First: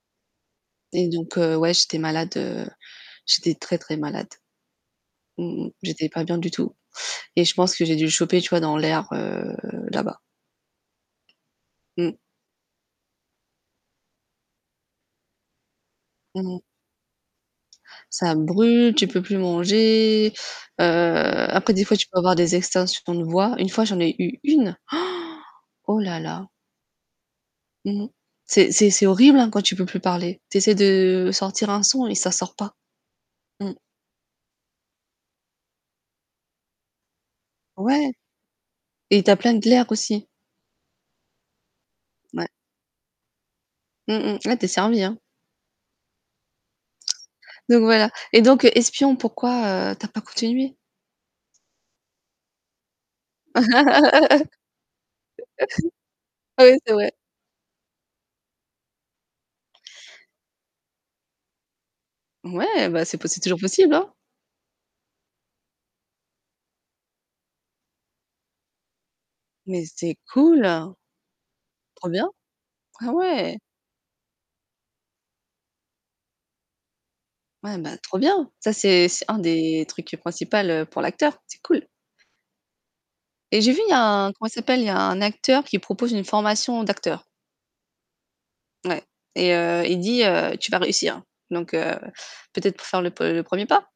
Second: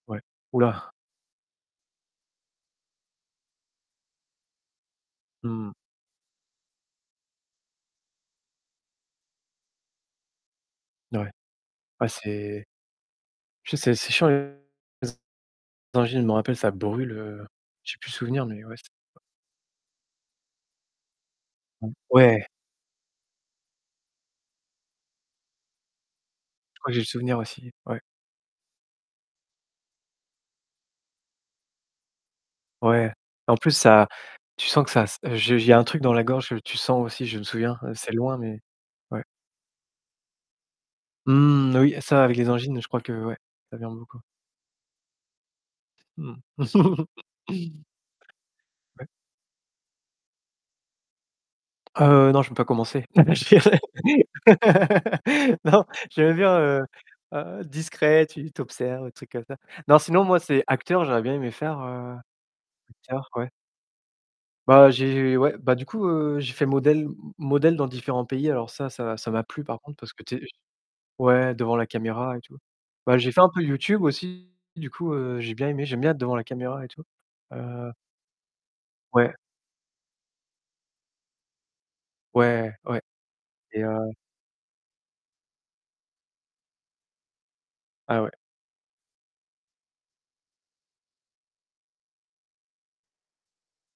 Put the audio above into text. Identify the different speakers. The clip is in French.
Speaker 1: Ouais, ouh là!
Speaker 2: Et donc heu, ouais, j'étais malade, heu, j'étais très, très malade. Mmh mh.
Speaker 1: Mmh.
Speaker 2: J'étais pas bien du tout et je pense que j'ai dû le choper, tu vois, dans l'air, heu, là-bas.
Speaker 1: N ouais. Ouais
Speaker 2: Mmh.
Speaker 1: c'est je sais, c'est chiant les angines, je m'en rappelle,
Speaker 2: Mmh.
Speaker 1: ça brûle, heu, j'ai plus le
Speaker 2: Ça
Speaker 1: souvenir, mais ouais ç
Speaker 2: brûle, tu peux plus manger. Heu, après des
Speaker 1: Mmh,
Speaker 2: fois tu peux avoir
Speaker 1: ouais.
Speaker 2: des extinctions de voix. Une fois, j'en ai eu 1! Oh là là.
Speaker 1: Je crois que j'ai le souvenir aussi, ouais.
Speaker 2: Mmh. C'est c'est c'est horrible, hein, quand tu peux plus parler. Tu essaies de sortir un son et ça sort pas.
Speaker 1: Ouais. En plus
Speaker 2: Mmh.
Speaker 1: ça tu sens que ça s heu, je j il y a un truc dans la gorge, que tu sens aussi, je me souviens,
Speaker 2: Ouais
Speaker 1: c'est loin mais
Speaker 2: et
Speaker 1: ouais.
Speaker 2: tu as plein de glaires, aussi.
Speaker 1: Mmh, oui ça, avec
Speaker 2: Mouais.
Speaker 1: les angines, je crois que, ouais, ça vient
Speaker 2: Mmh
Speaker 1: beaucoup.
Speaker 2: mh. Là, tu es servi, hein.
Speaker 1: Mmh.
Speaker 2: Donc voilà et donc
Speaker 1: Ouais.
Speaker 2: espion, pourquoi, heu, tu as pas continué?
Speaker 1: Heu, non, je peux pas commencer. Je dirais non, j'aimais bien,
Speaker 2: Oui,
Speaker 1: heu
Speaker 2: c'est vrai.
Speaker 1: heu, discret, tu tu observes des trucs comme ça. Non, sinon moi c'est acteur, j'aurais bien aimé faire, heu,
Speaker 2: Ouais, bah, c'est po
Speaker 1: acteur,
Speaker 2: c'est
Speaker 1: ouais.
Speaker 2: toujours possible, hein.
Speaker 1: Bah, j'ai ouais, bah, du coup, heu, j'ai fait modèle m modèle dans différents pays. Alors ça ça ça m'a plu par
Speaker 2: Mais
Speaker 1: contre, parce
Speaker 2: c'est
Speaker 1: que tu es
Speaker 2: cool.
Speaker 1: ouais devant la
Speaker 2: Trop bien.
Speaker 1: caméra et tout.
Speaker 2: Ah
Speaker 1: Bah, j'ai fait un
Speaker 2: ouais.
Speaker 1: peu YouTube aussi, du coup, heu, j'ai bien aimé, j'aime bien être devant la caméra et tout,
Speaker 2: Ouais,
Speaker 1: heu
Speaker 2: bah trop bien. Ça, c'est c'est
Speaker 1: Ouais.
Speaker 2: un des trucs principal, pour l'acteur, c'est cool.
Speaker 1: Ouais, ouais
Speaker 2: Et j'ai vu
Speaker 1: et
Speaker 2: il y a
Speaker 1: heu
Speaker 2: un comment il s'appelle? Il y a un acteur qui propose une formation d'acteur.
Speaker 1: Ah ouais.
Speaker 2: Ouais et heu, il dit, heu: «Tu vas réussir». Donc heu, peut-être pour faire le pre premier pas?